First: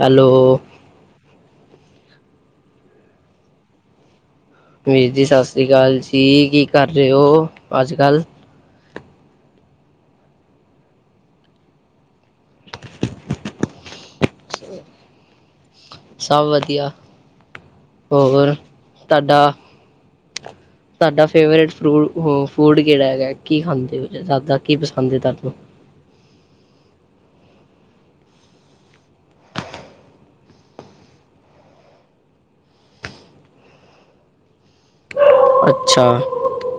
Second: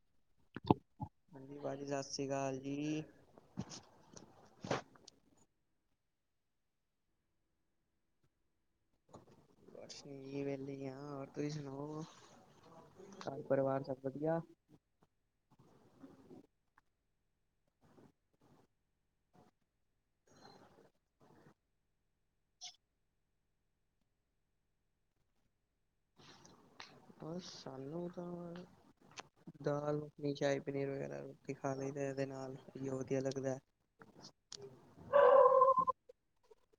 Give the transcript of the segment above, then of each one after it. Hello ਹਾਂਜੀ ਭਾਜੀ ਸਤਿ ਸ੍ਰੀ ਅਕਾਲ ਜੀ ਵੀਰ ਜੀ ਸਤਿ ਸ਼੍ਰੀ ਅਕਾਲ ਜੀ ਕੀ ਕਰ ਰਹੇ ਹੋ ਅੱਜ ਕੱਲ੍ਹ ਬਸ ਠੀਕ ਵਹਲੀ ਆ ਹੋਰ ਤੁਸੀਂ ਸੁਣਾਓ ਘਰ ਪਰਿਵਾਰ ਸਭ ਵਧੀਆ ਸਭ ਵਧੀਆ ਹੋਰ ਤੁਹਾਡਾ ਸਾਡਾ ਫੇਵਰੇਟ ਫੂ ਫੂਡ ਕਿਹੜਾ ਹੈਗਾ ਕੀ ਖਾਂਦੇਦਾ ਕੀ ਪਸੰਦ ਹੈ ਤੁਹਾਨੂੰ [inaudible] ਬਸ ਸਾਨੂੰ ਤਾਂ ਦਾਲਣੀ ਸ਼ਾਹੀ ਪਨੀਰ ਵਗੈਰਾ ਰੋਟੀ ਖਾ ਲਈਦਾ ਇਹਦੇ ਨਾਲ ਵਧੀਆ ਲੱਗਦਾ ਹੈ [inaudible] ਅੱਛਾ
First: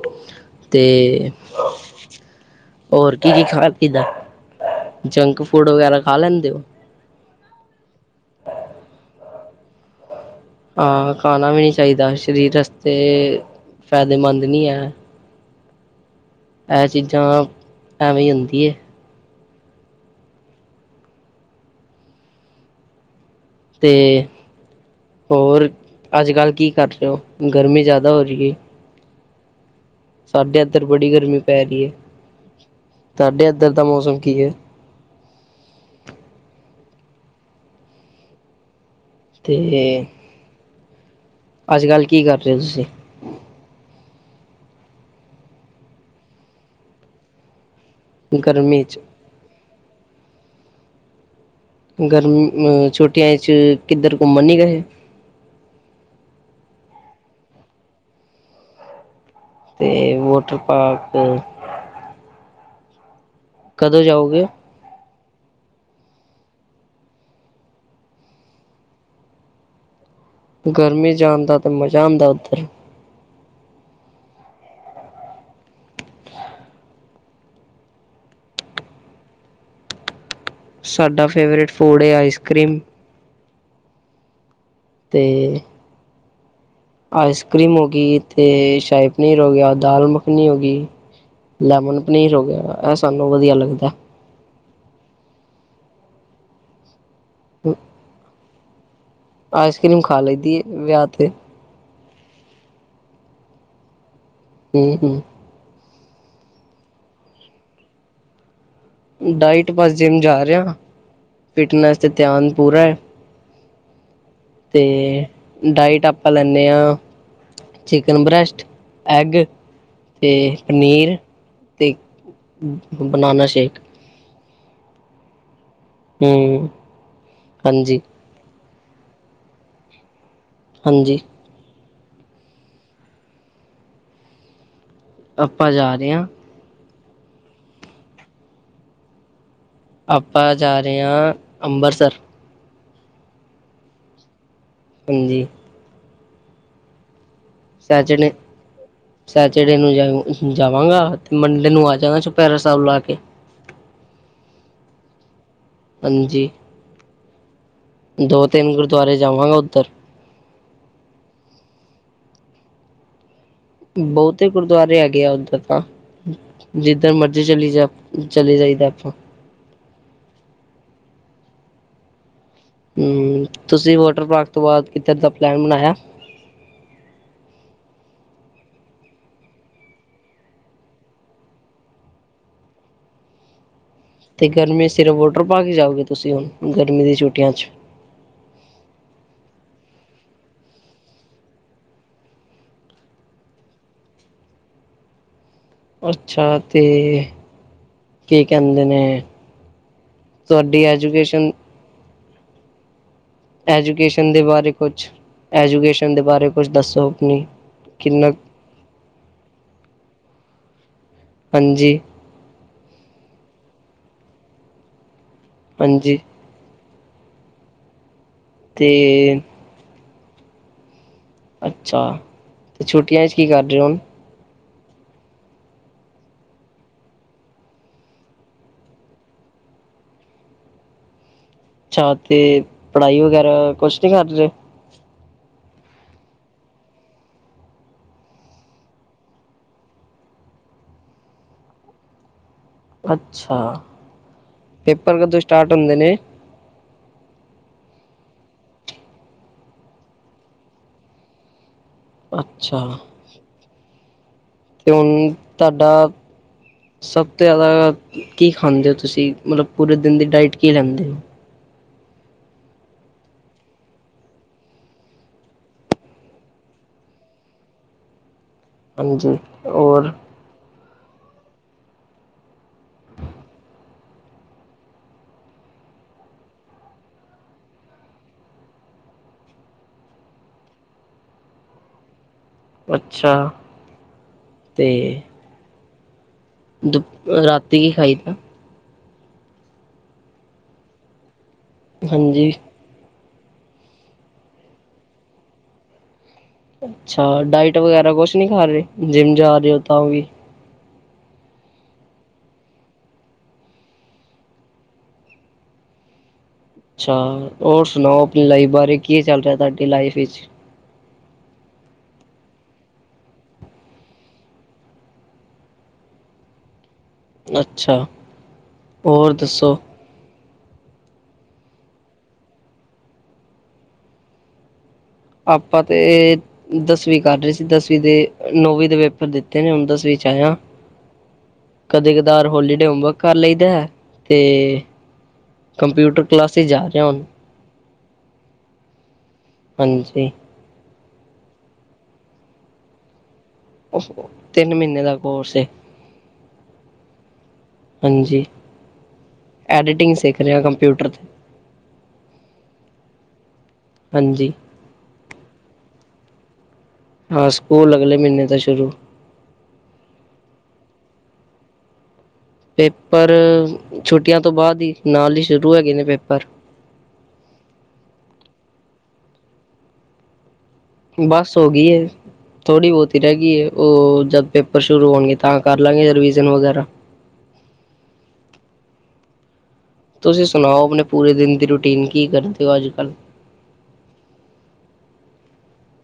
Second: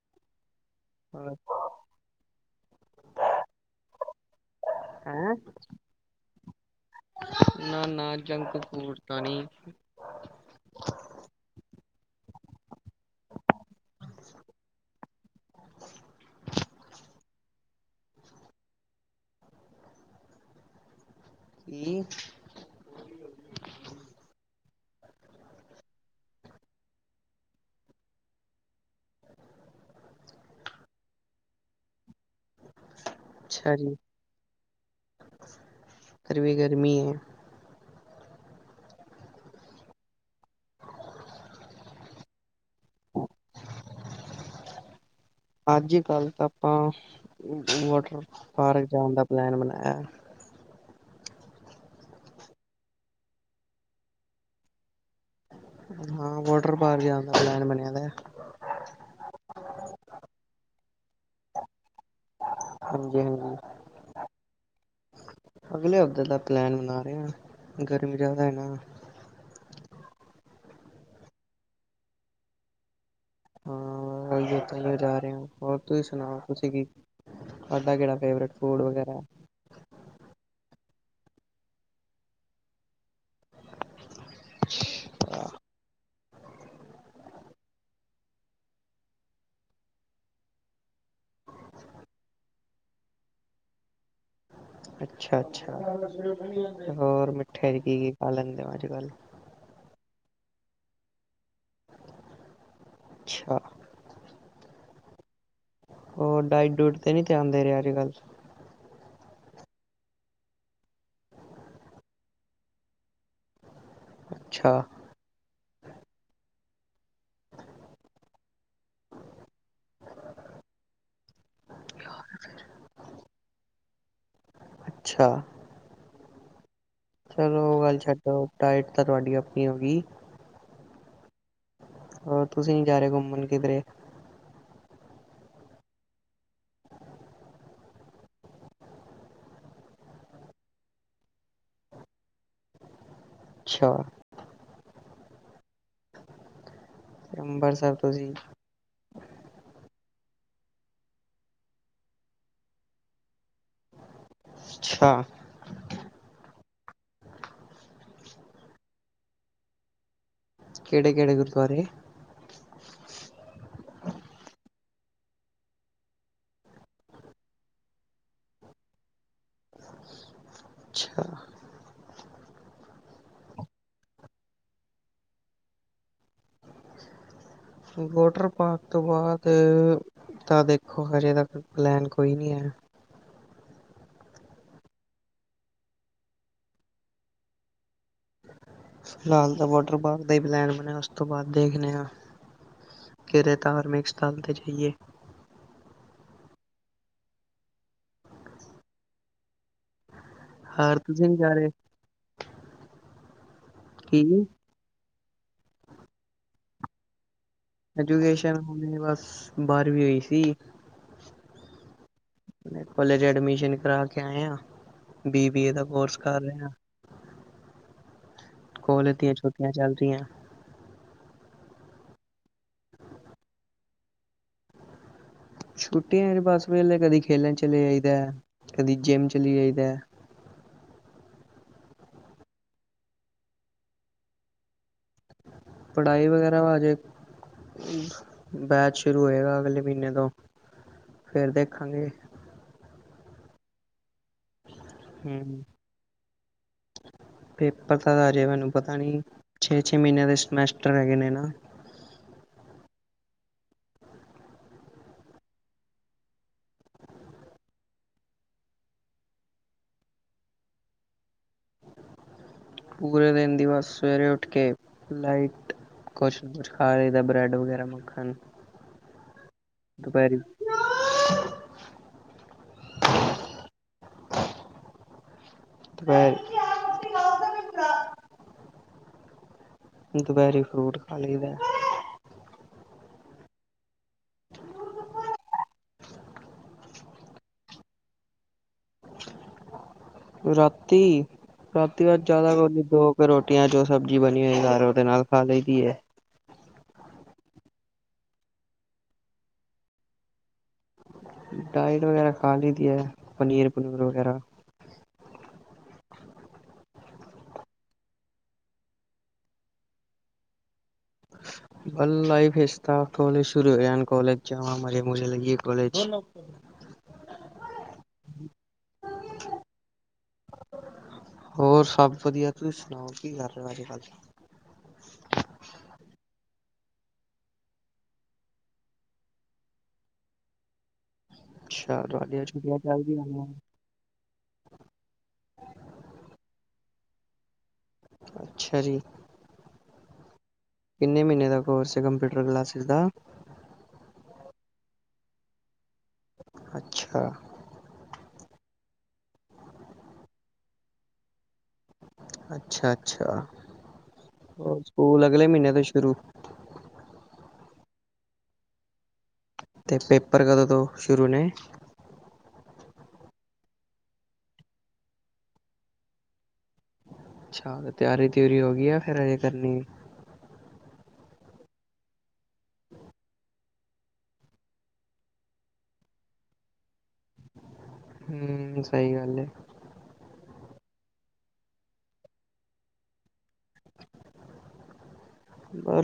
ਅਤੇ ਹੋਰ ਕੀ-ਕੀ ਖਾਬ ਕਿੱਦਾਂ ਹੈਂ ਹੋ ਨਾ-ਨਾ ਜੰਕ ਫੂਰ ਤਾਂ ਨਹੀਂ [inaudible] ਹਾਂ ਖਾਣਾ ਵੀ ਨਹੀ ਚਾਹੀਦਾ ਸਰੀਰ ਵਸਤੇ ਫਾਇਦੇਮੰਦ ਨਹੀ ਹੈ ਇਹ ਚੀਜ਼ਾਂ ਐਵੇਂ ਹੀ ਹੁੰਦੀ ਹੈ [inaudible] ਤੇ ਹੋਰ ਅੱਜ ਕੱਲ੍ਹ ਕੀ ਕਰ ਰਹੇ ਹੋ ਗਰਮੀ ਜ਼ਿਆਦਾ ਹੋ ਰਹੀ ਹੈ [unintelligible] ਸਾਡੇ ਇੱਧਰ ਬੜੀ ਗਰਮੀ ਪੈ ਰਹੀ ਹੈ ਇੱਧਰ ਦਾ ਮੌਸਮ ਕੀ ਹੈ ਗਰਮੀ ਵੀ ਗਰਮੀ ਹੈ ਤੇ ਅੱਜ ਕੱਲ੍ਹ ਕੀ ਕਰ ਰਹੇ ਹੋ ਤੁਸੀਂ ਅੱਜ ਕੱਲ ਤਾਂ ਆਪਾਂ ਵਾਟਰ ਗਰਮੀ ਪਾਰਕ 'ਚ ਜਾਣ ਦਾ ਪਲੈਨ ਬਣਾਇਆ [inaudible] ਗਰਮੀ ਅ ਛੁੱਟੀਆਂ ਚ ਕਿੱਧਰ ਘੁੰਮਣ ਨੀ ਗਏ? ਹਾਂ ਵੋਟਰ ਪਾਰਕ ਜਾਣ ਦਾ ਪਲੈਨ ਬਣਿਆ ਵਾ। ਅਤੇ ਵੋਟਰ ਪਾਰਕ। ਹਾਂ ਜੀ ਹਾਂ ਜੀ। ਕਦੋਂ ਜਾਉਗੇ? ਅਗਲੇ ਹਫ਼ਤੇ ਦਾ ਪਲੈਨ ਬਣਾ ਰਿਹਾ ਹਾਂ। ਗਰਮੀ ਜ਼ਿਆਦਾ ਹੈ ਨਾ। ਗਰਮੀ ਚ ਜਾਣਦਾ ਤੇ ਮਜ਼ਾ ਆਉਂਦਾ ਉੱਧਰ। ਹਾਂ ਤਾਂ ਜਾ ਰਹੇ ਹਾਂ। ਹੋਰ ਤੁਸੀਂ ਸੁਣਾਓ ਤੁਸੀੇ ਕੀ। ਤੁਹਾਡਾ ਕਿਹੜਾ ਫੇਵਰੇਟ ਫੂਡ ਵਗੈਰਾ? ਸਾਡਾ ਫੇਵਰੇਟ ਫੂਡ ਐ ਆਈਸ ਕਰੀਮ। ਤੇ। ਆਈਸ ਕਰੀਮ ਹੋ ਗਈ ਤੇ ਸ਼ਾਹੀ ਪਨੀਰ ਹੋ ਗਿਆ। ਦਾਲ ਮੱਖਣੀ ਹੋ ਗਈ। ਲੈਮਨ ਪਨੀਰ ਹੋ ਗਿਆ। ਇਹ ਸਾਨੂੰ ਵਧੀਆ ਲੱਗਦਾ। ਅੱਛਾ ਅੱਛਾ ਹੋਰ ਮਿੱਠੇ ਚ ਕੀ ਕੀ ਖਾ ਲੈਂਦੇ ਹੋ ਅੱਜ ਕੱਲ? ਆਈਸ ਕਰੀਮ ਖਾ ਲਈਦੀ ਵਿਆਹ ਤੇ। ਅੱਛਾ। ਹਮ ਹਮ। ਉਹ ਡਾਇਟ ਡੂਟ ਤੇ ਨਹੀਂ ਧਿਆਨ ਦੇ ਰਿਹਾ ਅੱਜ ਕੱਲ੍ਹ। ਡਾਇਟ ਬਸ ਜਿੰਮ ਜਾ ਰਿਹਾ। ਫਿਟਨੈਸ ਤੇ ਧਿਆਨ ਪੂਰਾ ਐ। ਅੱਛਾ ਤੇ ਡਾਇਟ ਆਪਾ ਲੈਂਦੇ ਹਾਂ। ਚਿਕਨ ਬਰੈੱਸਟ ਐੱਗ ਤੇ ਪਨੀਰ। ਤੇ ਬਨਾਨਾ ਸ਼ੇਕ। ਅੱਛਾ। ਹਮ। ਚਲੋ ਉਹ ਗੱਲ ਛੱਡੋ। ਡਾਈਟ ਤਾਂ ਤੁਹਾਡੀ ਆਪਣੀ ਹੋ ਗਈ। ਹਾਂ ਜੀ। ਹੋਰ ਤੁਸੀਂ ਨੀ ਜਾ ਰਹੇ ਘੁੰਮਣ ਕਿਧਰੇ? ਆਪਾਂ ਜਾ ਰਹੇ ਹਾਂ। ਆਪਾਂ ਜਾ ਰਹੇ ਹਾਂ ਅੰਬਰਸਰ। ਅੱਛਾ। ਪੰਜੀ। ਤੇ ਅੰਬਰਸਰ ਸੈਚਰਡੇ ਤੁਸੀਂ ਸੈਚਰਡੇ ਨੂੰ ਜਾਉ। ਜਾਵਾਂਗਾ ਤੇ ਮੰਡੇ ਨੂੰ ਆ ਜਾਵਗਾ ਚਪਹਿਰਾ ਸਾਹਿਬ ਲਾ ਕੇ। ਅੱਛਾ। ਪੰਜੀ। ਦੋ ਤਿੰਨ ਗੁਰਦੁਆਰੇ ਜਾਵਾਂਗਾ ਉੱਧਰ। ਕਿਹੜੇ ਕਿਹੜੇ ਗੁਰਦੁਆਰੇ? ਬਹੁਤੇ ਗੁਰਦੁਆਰੇ ਹੈਗੇ ਆ ਉੱਧਰ ਤਾਂ। ਜਿੱਧਰ ਮਰਜ਼ੀ ਚਲੀ ਜਾ ਚਲੇ ਜਾਈਦਾ ਉੱਥੋਂ। ਅੱਛਾ। ਹਮ ਤੁਸੀਂ ਵੋਟਰ ਪਾਰਕ ਤੋਂ ਬਾਅਦ ਕਿਤੇ ਦਾ ਪਲੈਨ ਬਣਾਇਆ? [inaudible] ਵੋਟਰ ਪਾਰਕ ਤੋਂ ਬਾਅਦ। ਤਾਂ ਦੇਖੋ ਹਜੇ ਤੱਕ ਪਲੈਨ ਕੋਈ ਨਹੀਂ ਹੈ। ਤੇ ਗਰਮੀ ਚ ਸਿਰਫ ਵੋਟਰ ਪਾਰਕ ਹੀ ਜਾਉਗੇ ਤੁਸੀਂ। ਹੁਣ ਗਰਮੀ ਦੀਆਂ ਛੁੱਟੀਆਂ ਚ। ਫਿਲਹਾਲ ਤਾਂ ਵੋਟਰ ਪਾਰਕ ਦਾ ਹੀ ਪਲੈਨ ਬਣਿਆ। ਉਸ ਤੋਂ ਬਾਅਦ ਦੇਖਦੇ ਹਾਂ। ਕਿਤੇ ਧਾਰਮਿਕ ਸਥਾਨ ਤੇ ਜਾਈਏ। ਅੱਛਾ ਤੇ ਕੀ ਕਹਿੰਦੇ ਨੇ? ਤੁਹਾਡੀ ਹਾਰ ਤੁਸੀਂ ਨੀ ਜਾ ਐਜੂਕੇਸ਼ਨ? ਰਹੇ ਕੀ ਐਜੂਕੇਸ਼ਨ ਦੇ ਬਾਰੇ ਕੁਝ। ਐਜੂਕੇਸ਼ਨ ਦੇ ਬਾਰੇ ਕੁਝ ਦੱਸੋ ਆਪਣੀ। ਕਿੰਨਾ ਐਜੂਕੇਸ਼ਨੇ! ਬਸ ਬਾਰਵੀਂ ਹੋਈ ਸੀ। ਹਾਂਜੀ ਕੋਲੇਜ ਏਡਮਿਸ਼ਨ ਕਰ ਕੇ ਆਏ ਹਾਂ। ਬੀ ਬੀ ਏ ਦਾ ਹਾਂਜੀ ਕੋਰਸ ਕਰ ਰਹੇ ਹਾਂ। ਤੇ ਕੋਲਜ ਦੀਆਂ ਛੋਟੀਆਂ ਚੱਲਰਿਆਂ। ਅੱਛਾ, ਅਤੇ ਛੁੱਟੀਆਂ 'ਚ ਕਿ ਕਰ ਰਹੇ ਹੁਣ। ਛੁੱਟੀਆਂ ਐ ਬਸ ਵੇਲੇ ਕਦੀ ਖੇਲਣ ਚਲੇ ਜਾਈਦਾ। ਕਦੀ ਜਿੰਮ ਚਲੀ ਆਈਦਾ। [inaudible] ਅੱਛਾ ਤੇ ਪੜ੍ਹਾਈ ਵਗੈਰਾ ਕੁਛ ਨਹੀਂ ਕਰ ਰਹੇ। ਪੜ੍ਹਾਈ ਵਗੈਰਾ ਹਜੇ ਬੈਚ ਸ਼ੁਰੂ ਹੋਏਗਾ ਅਗਲੇ ਮਹੀਨੇ ਤੋਂ। ਫੇਰ ਦੇਖਾਂਗੇ। ਅੱਛਾ! ਪੇਪਰ ਕਦੋਂ ਹੂੰ। ਸਟਾਰਟ ਹੁੰਦੇ ਨੇ। ਪੇਪਰ ਤਾਂ ਅਜੇ ਮੈਨੂੰ ਪਤਾ ਨੀ। ਛੇ -ਛੇ ਮਹੀਨਿਆਂ ਦੇ ਸਮੈਸਟਰ ਹੈਗੇ ਨੇ ਨਾ। ਅੱਛਾ। ਤੇ ਹੁਣ ਤੁਹਾਡਾ ਸਭ ਤੋਂ ਜ਼ਿਆਦਾ ਕਿ ਖਾਂਦੇ ਹੋ ਤੁਸੀਂ? ਮਤਲਬ ਪੂਰੇ ਦਿਨ ਦੀ ਡਾਇਟ ਕਿ ਲੈਂਦੇ ਹੋ? ਪੂਰੇ ਦਿਨ ਦੀ ਬੱਸ ਸਵੇਰੇ ਉੱਠ ਕੇ ਲਾਈਟ ਕੁਛ -ਕੁਛ ਖਾ ਲਈਦਾ ਬ੍ਰੈਡ ਵਗੈਰਾ ਮੱਖਣ। ਹਾਂਜੀ, ਹੋਰ। [inaudible] ਹ ਦੁਪਹਿਰੇ ਫਰੂਟ ਖਾ ਲਈਦਾ। ਅੱਛਾ! ਤੇ ਦੁ ਰਾਤੀ ਕੀ ਖਾਈਦਾ ਰਾਤੀ! ਰਾਤੀ ਬਾਅਦ ਹਾਂਜੀ ਜਿਆਦਾ ਕਰਨ ਦੋ ਫ ਰੋਟੀਆਂ ਜੋ ਸਬਜ਼ੀ ਬਣੀ ਹੋਈ ਸਾਰ ਉਹਦੇ ਨਾਲ ਖਾ ਲਈਦੀ ਹੈ ਅੱਛਾ, ਡਾਇਟ ਵਗੈਰਾ ਕੁਛ ਨਹੀ ਖਾ ਰਹੇ ਜਿੰਮ ਜਾ ਰਹੇ ਹੋ ਤਾਂ ਵੀ ਡਾਇਟ ਵਗੈਰਾ ਖਾ ਲਈਦੀ ਹੈ ਪਨੀਰ- ਪਨੂਰ ਵਗੈਰਾ। ਅੱਛਾ ਹੋਰ ਸੁਣਾਓ ਆਪਣੀ ਲਾਈਫ ਬਾਰੇ ਕੀ ਚੱਲ ਰਿਹਾ ਤੁਹਾਡੀ ਲਾਈਫ ਵਿਚ? ਹਾਂ [inaudible] ਨਹੀਂ ਫਿਰ ਤਾਂ ਕਾਲਜ ਸ਼ੁਰੂ ਹੋ ਜਾਣ ਤੇ ਜਾਵਾਂ ਕਾਲਜ ਮਾਝੇ ਮੁਝੇ ਲੇਵਾ ਕਾਲਜ ਅੱਛਾ ਹੋਰ ਦੱਸੋ ਹੋਰ ਸਭ ਵਧੀਆ ਤੁਸੀਂ ਸੁਣਾਓ ਕਿ ਕਰ ਰਹੇ ਹੋ ਅੱਜ- ਕੱਲ? ਆਪਾਂ ਤੇ ਦਸਵੀਂ ਕਰ ਰਹੇ ਸੀ। ਦਸਵੀਂ ਦੇ ਨੌਵੀਂ ਦੇ ਪੇਪਰ ਦਿੱਤੇ ਨੇ ਹੁਣ ਦਸਵੀਂ ਚਾਹਆ ਅੱਛਾ ਕਦੇ ਤੁਹਾਡੀਆਂ -ਕਦਾਰ ਛੁੱਟੀਆਂ ਹੋਲੀਡੇ ਹੋਮਵਰਕ ਚੱਲਦੀਆਂ ਕਰ ਨੇ ਲਈਦਾ ਤੇ ਕੰਪਿਊਟਰ ਕਲਾਸਿਸ ਜਾ ਰਿਹਾ ਹੁਣ। ਅੱਛਾ ਜੀ ਹਾਂਜੀ ਕਿੰਨੇ ਮਹੀਨੇ ਦਾ ਕੋਰਸ ਹੈ ਕੰਪਿਊਟਰ ਕਲਾਸਿਸ ਦਾ? ਤਿੰਨ ਮਹੀਨੇ ਦਾ ਕੋਰਸ ਹੈ। ਅੱਛਾ ਹਾਂਜੀ, ਐਡਿਟਿੰਗ ਸਿੱਖ ਰਿਹਾ ਕੰਪਿਊਟਰ ਤੇ ਅੱਛਾ- ਅੱਛਾ, ਹਾਂਜੀ ਹੋਰ ਸਕੂਲ ਅਗਲੇ ਮਹੀਨੇ ਤੋਂ ਸ਼ੁਰੂ ਹਾਂ, ਸਕੂਲ ਅਗਲੇ ਮਹੀਨੇ ਤੋਂ ਸ਼ੁਰੂ ਅਤੇ ਪੇਪਰ ਕਦੋਂ ਤੋਂ ਸ਼ੁਰੂ ਨੇ? ਪੇਪਰ! ਛੁੱਟੀਆਂ ਤੋਂ ਬਾਅਦ ਹੀ ਨਾਲ ਹੀ ਸ਼ੁਰੂ ਹੈਗੇਏ ਨੇ ਪੇਪਰ। ਅੱਛਾ! ਤਿਆਰੀ- ਤਿਓਰੀ ਹੋ ਗਈ ਆ ਫਿਰ ਅਜੇ ਕਰਨੀ ਹੈ। ਬਸ ਹੋ ਗਈ ਏ। ਥੋੜੀ ਬਹੁਤੀ ਰਹਿ ਗਈ ਹੈ, ਉਹ ਜਦ ਪੇਪਰ ਸ਼ੁਰੂ ਹੋਣਗੇ ਤਾਂ ਕਰ ਲਾਂਗੇ ਰਿਵਿਜ਼ਨ ਵਗੈਰਾ। ਹੂੰ, ਸਹੀ ਗੱਲ ਐ। ਤੁਸੀਂ ਸੁਣਾਓ? ਆਪਣੇ ਪੂਰੇ ਦਿਨ ਦੀ ਰੂਟੀਨ ਕੀ ਕਰਦੇ ਹੋ ਅੱਜ-ਕੱਲ੍ਹ?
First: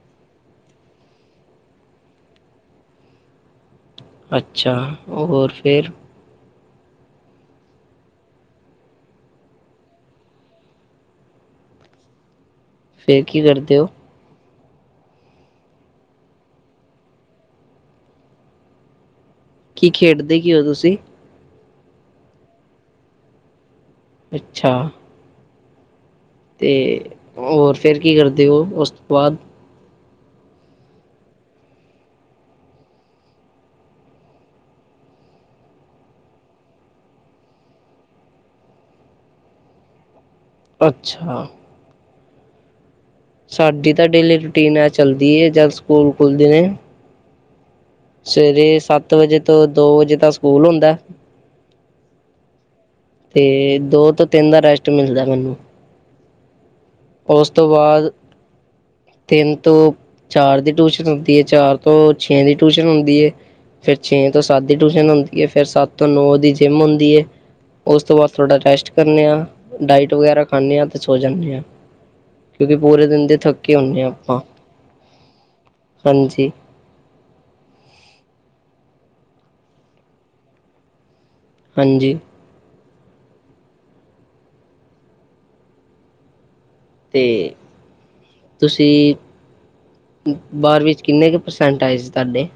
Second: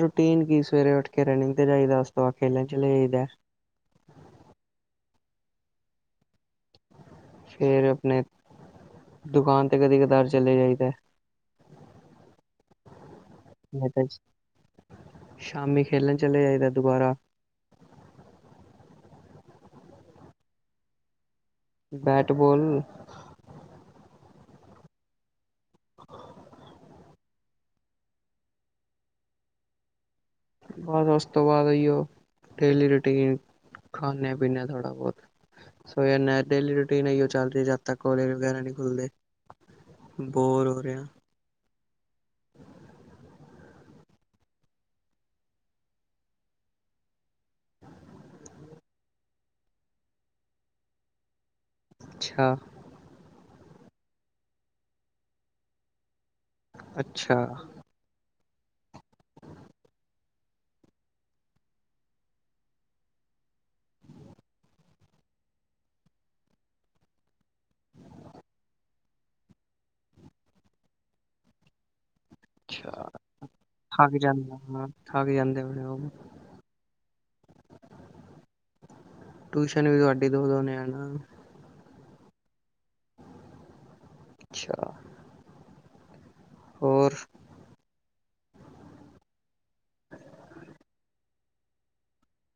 ਰੂਟੀਨ ਕੀ ਸਵੇਰੇ ਉੱਠ ਕੇ ਰਨਿੰਗ ਤੇ ਜਾਈਦਾ ਉਸ ਤੋਂ ਬਾਅਦ ਲੰਚ ਲਿਆ। ਅੱਛਾ, ਹੋਰ ਫਿਰ? ਫਿਰ ਆਪਣੇ ਦੁਕਾਨ ਤੇ ਕਦੇ ਕਦਾਰ ਚਲੇ ਜਾਈਦਾ। ਕੀ ਕਰਦੇ ਔ? ਸ਼ਾਮੇ ਖੇਲਣ ਚਲੀ ਜਾਏ ਦਾ ਦੁਬਾਰਾ, ਕੀ ਖੇਡਦੇ ਕੀ ਹੋ ਤੁਸੀਂ? ਬੈਟ ਬਾਲ ਅੱਛਾ, ਤੇ ਹੋਰ ਫਿਰ ਕੀ ਕਰਦੇ ਉਹ ਉਸ ਤੋਂ ਬਾਅਦ ਉਸ ਤੋਂ ਬਾਅਦ ਈਓ ਡੇਲੀ ਰੂਟੀਨ ਖਾਨੇ-ਪੀਨੇ ਆ ਥੋੜਾ ਬਹੁਤ ਸੋ ਡੇਲੀ ਰੂਟੀਨ ਹੈ, ਉਹ ਚੱਲ ਰਹੀ ਜਦ ਤੱਕ ਕੋਲੇਜ ਵਗੈਰਾ ਨਹੀਂ ਖੁੱਲਦੇ। ਬੋਰ ਹੋ ਰਿਹਾ। ਅੱਛਾ ਸਾਡੀ ਤਾਂ ਡੇਲੀ ਰੂਟੀਨ ਆ ਚੱਲਦੀ ਹੈ, ਜਦ ਸਕੂਲ ਖੁੱਲਦੇ ਨੇ, ਸਵੇਰੇ ਸੱਤ ਵਜੇ ਤੋਂ ਦੋ ਵਜੇ ਤਾਂ ਸਕੂਲ ਹੁੰਦਾ। ਅੱਛਾ, ਤੇ ਦੋ ਤੋਂ ਤਿੰਨ ਦਾ ਰੈਸਟ ਮਿਲਦਾ ਮੈਨੂੰ, ਅੱਛਾ ਓਸ ਤੋਂ ਬਾਅਦ ਤਿੰਨ ਤੋਂ ਚਾਰ ਦੀ ਟਿਊਸ਼ਨ ਹੁੰਦੀ ਏ, ਚਾਰ ਤੋਂ ਛੇ ਦੀ ਟਿਊਸ਼ਨ ਹੁੰਦੀ ਏ। ਫੇਰ ਛੇ ਤੋਂ ਸੱਤ ਦੀ ਟਿਊਸ਼ਨ ਹੁੰਦੀ ਏ, ਫੇਰ ਸੱਤ ਤੋਂ ਨੌ ਦੀ ਜਿਮ ਹੁੰਦੀ ਏ। ਓਸ ਤੋਂ ਬਾਦ ਥੋੜਾ ਰੈਸਟ ਕਰਨੇ ਆਂ, ਡਾਇਟ ਵਗੈਰਾ ਖਾਂਨੇ ਆਂ ਤੇ ਸੋ ਜਾਂਨੇ ਆਂ। ਅੱਛਾ, ਹਾਂ ਥਕ ਆਪਾਂ ਜਾਂਦੇ ਥਕ ਜਾਂਦੇ ਓ। ਹਾਂਜੀ ਟਿਊਸ਼ਨ ਵੀ ਤੁਹਾਡੀ ਦੋ-ਦੋ ਨੇ ਹੈਨਾ। ਹਂਜੀ। ਅੱਛਾ। ਹੋਰ ਤੇ ਤੁਸੀ ਬਾਰਵੀਂ ਚ ਕਿੰਨੇ ਕੁ ਪਰਸੈਂਟ ਆਏ ਸੀ ਤੁਹਾਡੇ?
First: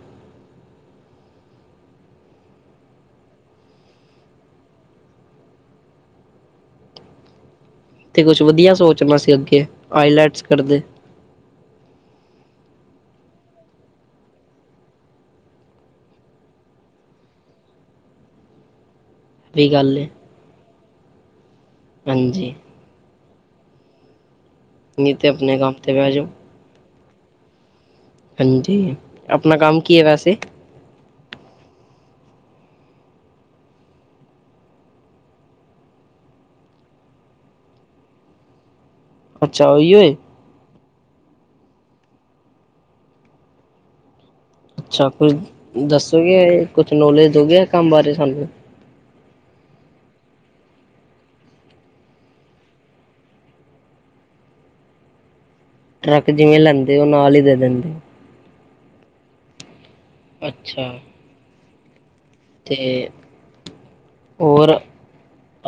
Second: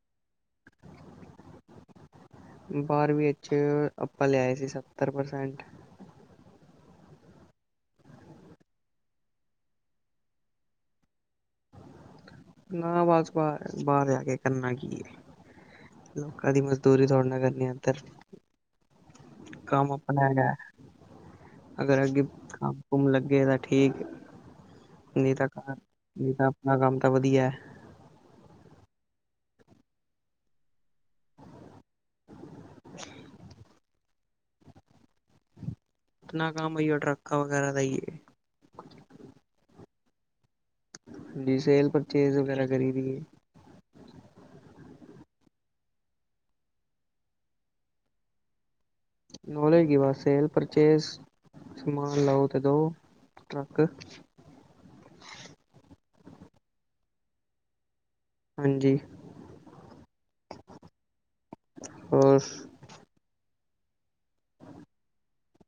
ਬਾਰਵੀ ਇਚ ਆਪਾਂ ਲਿਆਏ ਸੀ, ਸੱਤਰ ਪਰਸੈਂਟ। ਤੇ ਕੁਛ ਵਧੀਆ ਸੋਚਣਾ ਸੀ ਅੱਗੇ ਆਈਲੈਟਸ ਕਰਦੇ। ਨਾ ਵਸ ਬਾਰ ਬਾਹਰ ਜਾ ਕੇ ਕਰਨਾ ਕੀ ਏ? ਲੋਕਾਂ ਦੀ ਮਜ਼ਦੂਰੀ ਥੋੜ੍ਹ ਨਾ ਕਰਨੀ ਏਧਰ। ਵੀ ਕੰਮ ਗੱਲ ਏ ਅਪਣਾ ਹੈਗਾ ਐ‌। ਅਗਰ ਅੱਗੇ ਹਾਂਜੀ ਕੰਮ ਕੁਮ ਲੱਗੇ ਤਾਂ ਠੀਕ। ਨਈ ਤੇ ਨਹੀਂ ਤਾਂ ਆਪਣੇ ਘਰ ਕੰਮ ਤੇ ਬੈ ਜੋ। ਨਹੀਂ ਤਾਂ ਆਪਣਾ ਕੰਮ ਵਧੀਆ ਐ। ਜੀ, ਆਪਣਾ ਕੰਮ ਕੀ ਐ ਵੈਸੇ? ਅਪਨਾ ਕੰਮ ਓਈ ਓ ਟਰੱਕਾ ਵਗੈਰਾ ਦਾ ਈ ਏ। ਅੱਛਾ, ਔਈ ਓਏ। ਜੀ ਸੇਲ ਪਰਚੇਜ਼ ਵਗੈਰਾ ਕਰੀ ਦੀ ਏ। ਅੱਛਾ, ਕੁਛ ਦੱਸੋਗੇ ਕੁਛ ਨੌਲੇਜ ਦੋਗੇ ਐ ਕੰਮ ਬਾਰੇ ਸਾਨੂੰ? ਨੋਲੇਜ ਕੀ ਬਸ ਸੇਲ ਪਰਚੇਜ਼। ਸਮਾਨ ਲਓ ਤੇ ਦਓ ਟਰੱਕ। ਟਰੱਕ ਜਿਵੇਂ ਲੈਂਦੇ ਓ ਨਾਲ ਹੀ ਦੇ ਦਿੰਦੇ। ਹਾਂਜੀ। ਅੱਛਾ। ਹੋਰ ਤੇ ਹੋਰ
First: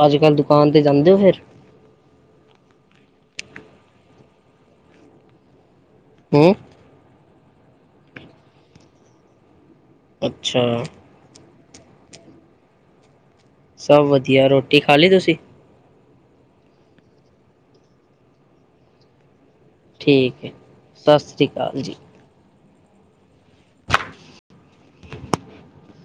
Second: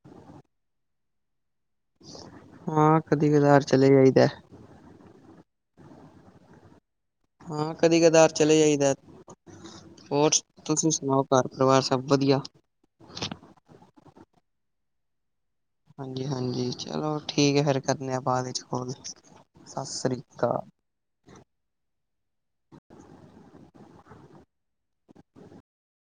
ਅੱਜ ਕੱਲ੍ਹ ਦੁਕਾਨ ਤੇ ਜਾਂਦੇ ਓ ਫੇਰ? ਹਾਂ ਕਦੀ-ਕਦਾਰ ਚਲੇ ਜਾਈਦਾ। ਹੁਂ। ਹਾਂ ਕਦੀ ਕਦਾਰ ਚਲੇ ਜਾਈਦਾ। ਹੋਰ ਅੱਛਾ ਤੁਸੀ ਸੁਣਾਓ ਘਰ ਪਰਿਵਾਰ ਸਭ ਵਦੀਆ। ਸਬ ਵਦੀਆ ਰੋਟੀ ਖਾ ਲਈ ਤੁਸੀ? ਹਾਂਜੀ- ਹਾਂਜੀ, ਚਲੋ ਠੀਕ ਏ ਫੇਰ ਕਰਨੇ ਆਂ ਬਾਦ ਚ ਕੋਲ। ਸ੍ਰੀ ਠੀਕ ਏ, ਅਕਾਲ ਸਾਸੀ ਕਾਲ ਜੀ।